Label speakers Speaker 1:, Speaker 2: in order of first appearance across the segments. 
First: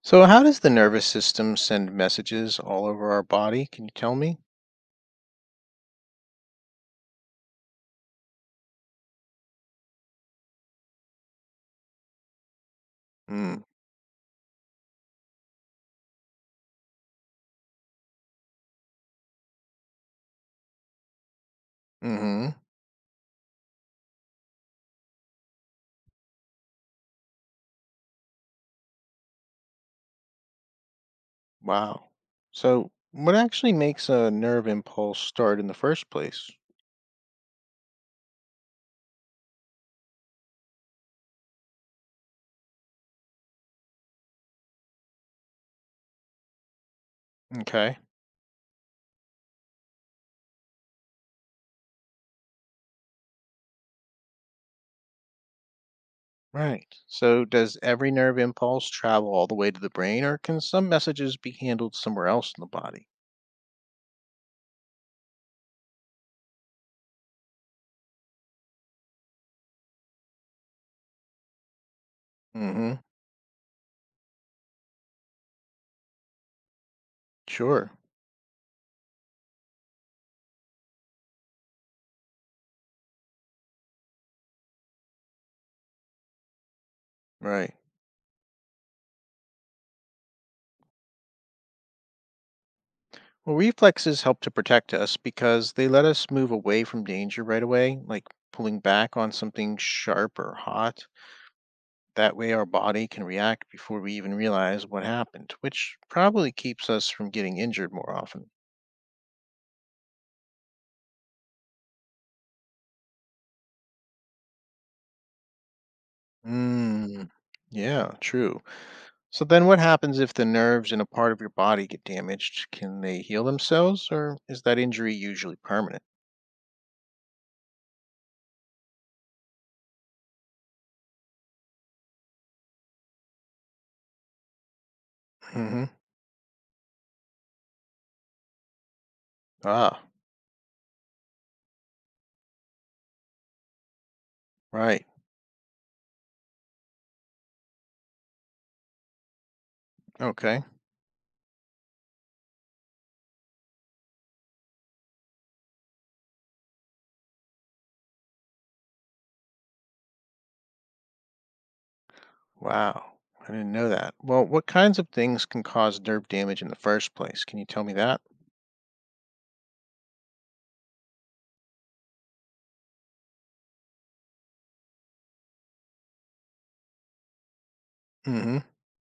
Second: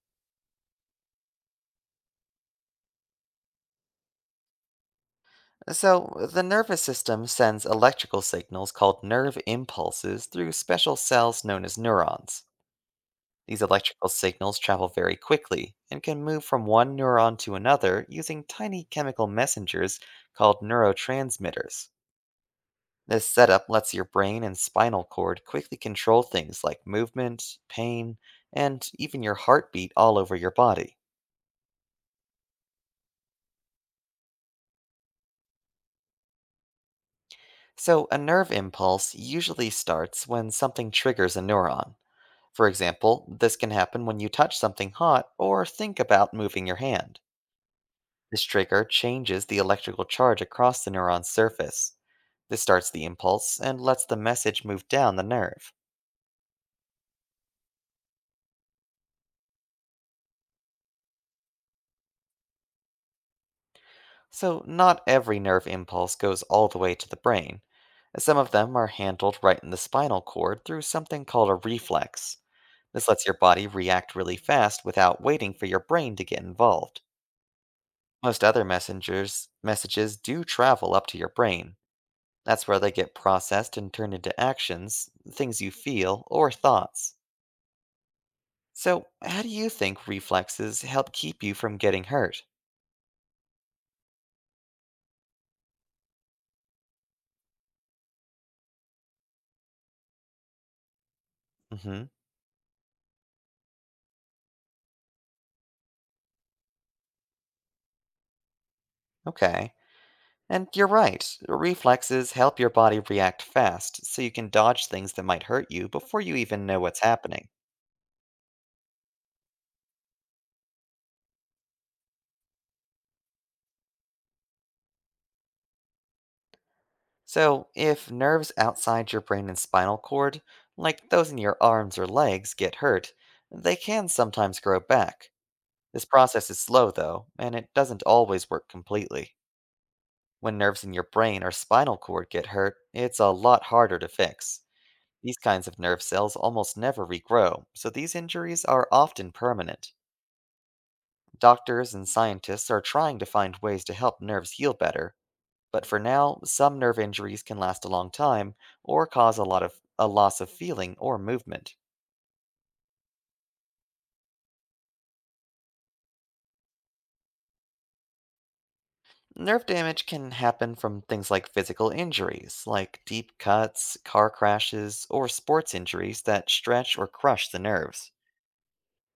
Speaker 1: So, how does the nervous system send messages all over our body? Can you tell me?
Speaker 2: So, the nervous system sends electrical signals called nerve impulses through special cells known as neurons.
Speaker 1: Mm.
Speaker 2: These electrical signals travel very quickly and can move from one neuron to another using tiny chemical messengers called neurotransmitters.
Speaker 1: Hmm.
Speaker 2: This setup lets your brain and spinal cord quickly control things like movement, pain, and even your heartbeat all over your body.
Speaker 1: Wow. So, what actually makes a nerve impulse start in the first place?
Speaker 2: So, a nerve impulse usually starts when something triggers a neuron. For example, this can happen when you touch something hot or think about moving your hand.
Speaker 1: Okay.
Speaker 2: This trigger changes the electrical charge across the neuron's surface. This starts the impulse and lets the message move down the nerve.
Speaker 1: Right. So, does every nerve impulse travel all the way to the brain, or can some messages be handled somewhere else in the body?
Speaker 2: So, not every nerve impulse goes all the way to the brain. Some of them are handled right in the spinal cord through something called a reflex.
Speaker 1: Hmm.
Speaker 2: This lets your body react really fast without waiting for your brain to get involved.
Speaker 1: Sure.
Speaker 2: Most other messengers messages do travel up to your brain. That's where they get processed and turned into actions, things you feel, or thoughts.
Speaker 1: Right.
Speaker 2: So, how do you think reflexes help keep you from getting hurt?
Speaker 1: Well, reflexes help to protect us because they let us move away from danger right away, like pulling back on something sharp or hot.
Speaker 2: Hmm.
Speaker 1: That way, our body can react before we even realize what happened, which probably keeps us from getting injured more often.
Speaker 2: Okay. And you're right, reflexes help your body react fast so you can dodge things that might hurt you before you even know what's
Speaker 1: Mm,
Speaker 2: happening.
Speaker 1: yeah, true. So then what happens if the nerves in a part of your body get damaged? Can they heal themselves or is that injury usually permanent?
Speaker 2: So, if nerves outside your brain and spinal cord, like those in your arms or legs, get hurt, they can sometimes grow back.
Speaker 1: Hmm.
Speaker 2: This process is slow, though, and it doesn't always work completely.
Speaker 1: Ah,
Speaker 2: When nerves in your brain or spinal cord get hurt, it's a lot harder to fix.
Speaker 1: right.
Speaker 2: These kinds of nerve cells almost never regrow, so these injuries are often permanent.
Speaker 1: Okay.
Speaker 2: Doctors and scientists are trying to find ways to help nerves heal better, but for now, some nerve injuries can last a long time or cause a loss of feeling or movement.
Speaker 1: Wow. I didn't know that. Well, what kinds of things can cause nerve damage in the first place? Can you tell me that?
Speaker 2: Nerve damage can happen from things like physical injuries, like deep cuts, car crashes, or sports injuries that stretch or crush the nerves.
Speaker 1: Hmm.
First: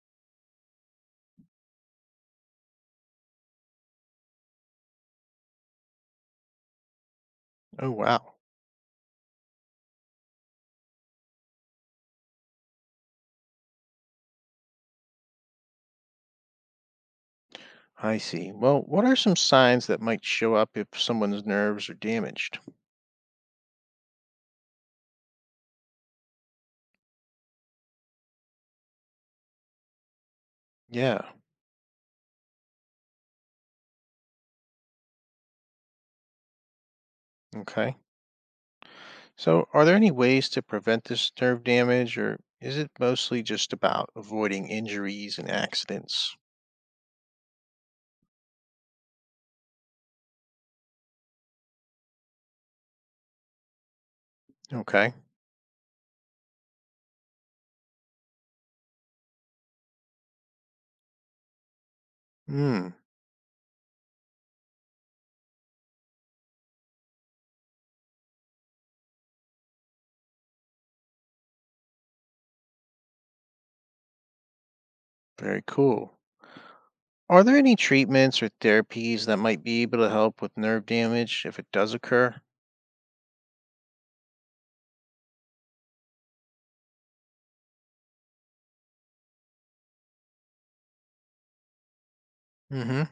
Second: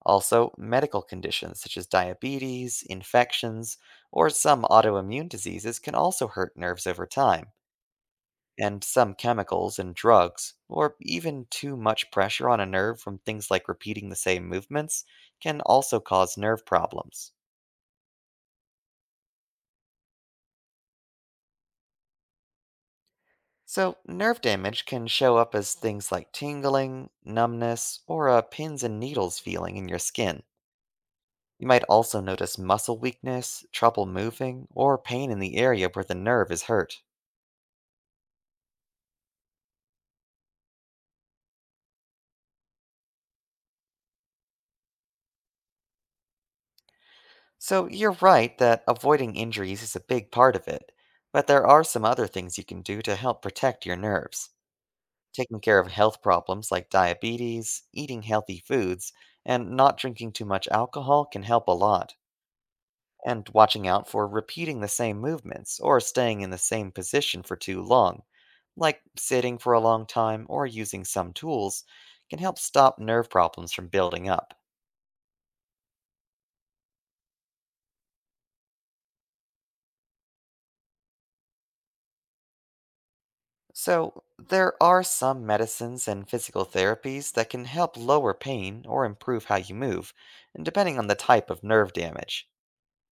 Speaker 2: Also, medical conditions such as diabetes, infections, or some autoimmune diseases can also hurt nerves over time.
Speaker 1: Oh, wow.
Speaker 2: And some chemicals and drugs, or even too much pressure on a nerve from things like repeating the same movements, can also cause nerve problems.
Speaker 1: I see. Well, what are some signs that might show up if someone's nerves are damaged?
Speaker 2: So, nerve damage can show up as things like tingling, numbness, or a pins and needles feeling in your skin.
Speaker 1: Yeah.
Speaker 2: You might also notice muscle weakness, trouble moving, or pain in the area where the nerve is hurt.
Speaker 1: Okay. So, are there any ways to prevent this nerve damage, or is it mostly just about avoiding injuries and accidents?
Speaker 2: So, you're right that avoiding injuries is a big part of it, but there are some other things you can do to help protect your nerves.
Speaker 1: Okay.
Speaker 2: Taking care of health problems like diabetes, eating healthy foods, and not drinking too much alcohol can help a lot.
Speaker 1: Hmm.
Speaker 2: And watching out for repeating the same movements or staying in the same position for too long, like sitting for a long time or using some tools, can help stop nerve problems from building up.
Speaker 1: Very cool. Are there any treatments or therapies that might be able to help with nerve damage if it does occur?
Speaker 2: So, there are some medicines and physical therapies that can help lower pain or improve how you move, and depending on the type of nerve damage.
Speaker 1: Mm hmm.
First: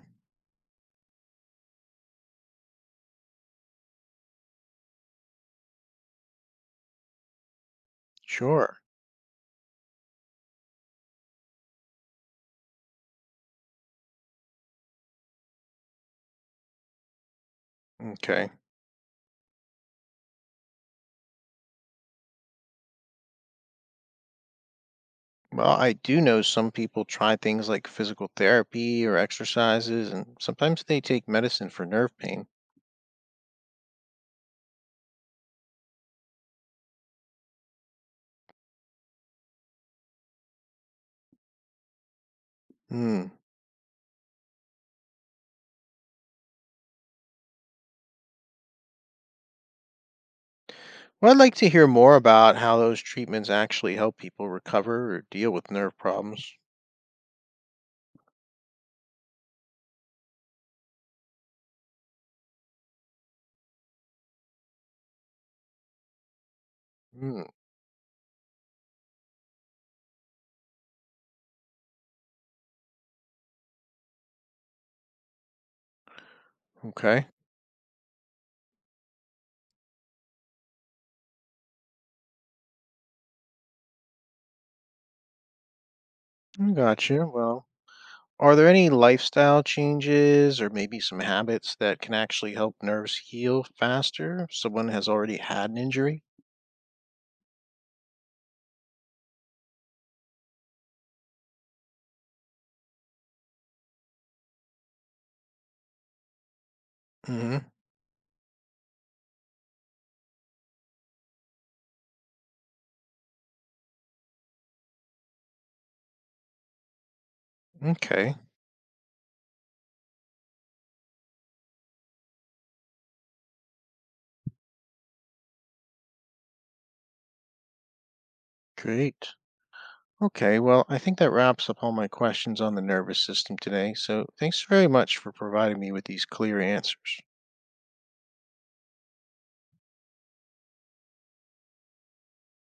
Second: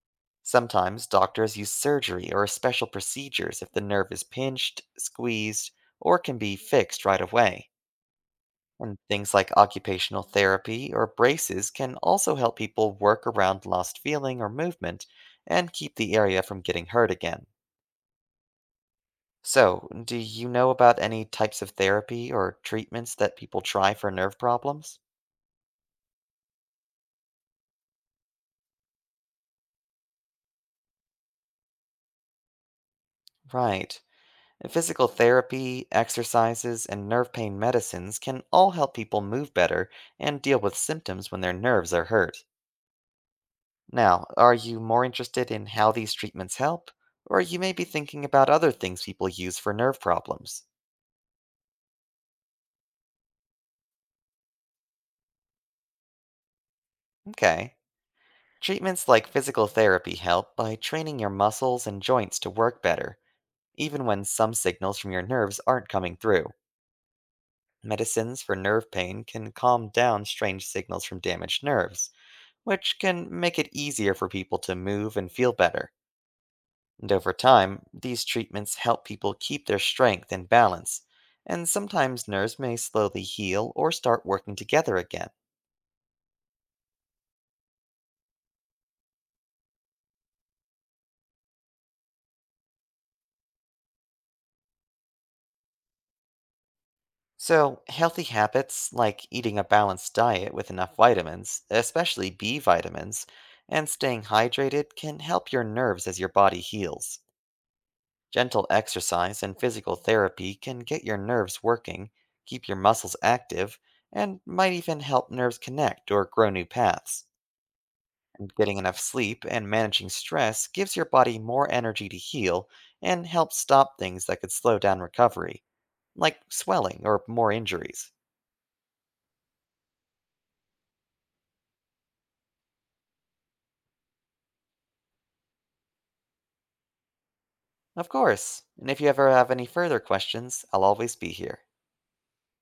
Speaker 2: Sometimes doctors use surgery or special procedures if the nerve is pinched, squeezed, or can be fixed right away.
Speaker 1: Sure.
Speaker 2: And things like occupational therapy or braces can also help people work around lost feeling or movement and keep the area from getting hurt again.
Speaker 1: Okay.
Speaker 2: So, do you know about any types of therapy or treatments that people try for nerve problems?
Speaker 1: Well, I do know some people try things like physical therapy or exercises, and sometimes they take medicine for nerve pain.
Speaker 2: Right. Physical therapy, exercises, and nerve pain medicines can all help people move better and deal with symptoms when their nerves are hurt.
Speaker 1: Hmm.
Speaker 2: Now, are you more interested in how these treatments help? Or you may be thinking about other things people use for nerve problems.
Speaker 1: Well, I'd like to hear more about how those treatments actually help people recover or deal with nerve problems.
Speaker 2: Okay. Treatments like physical therapy help by training your muscles and joints to work better, even when some signals from your nerves aren't coming through.
Speaker 1: Hmm.
Speaker 2: Medicines for nerve pain can calm down strange signals from damaged nerves, which can make it easier for people to move and feel better. And
Speaker 1: Okay.
Speaker 2: over time, these treatments help people keep their strength and balance, and sometimes nerves may slowly heal or start working together again.
Speaker 1: I Gotcha. Well, are there any lifestyle changes or maybe some habits that can actually help nerves heal faster if someone has already had an injury?
Speaker 2: So, healthy habits like eating a balanced diet with enough vitamins, especially B vitamins, and staying hydrated can help your nerves as your body heals.
Speaker 1: Hmm.
Speaker 2: Gentle exercise and physical therapy can get your nerves working, keep your muscles active, and might even help nerves connect or grow new paths.
Speaker 1: Okay.
Speaker 2: And getting enough sleep and managing stress gives your body more energy to heal and helps stop things that could slow down recovery, like swelling or more injuries.
Speaker 1: Great. Okay, well, I think that wraps up all my questions on the nervous system today. So thanks very much for providing me with these clear answers.
Speaker 2: Of course, and if you ever have any further questions, I'll always be here.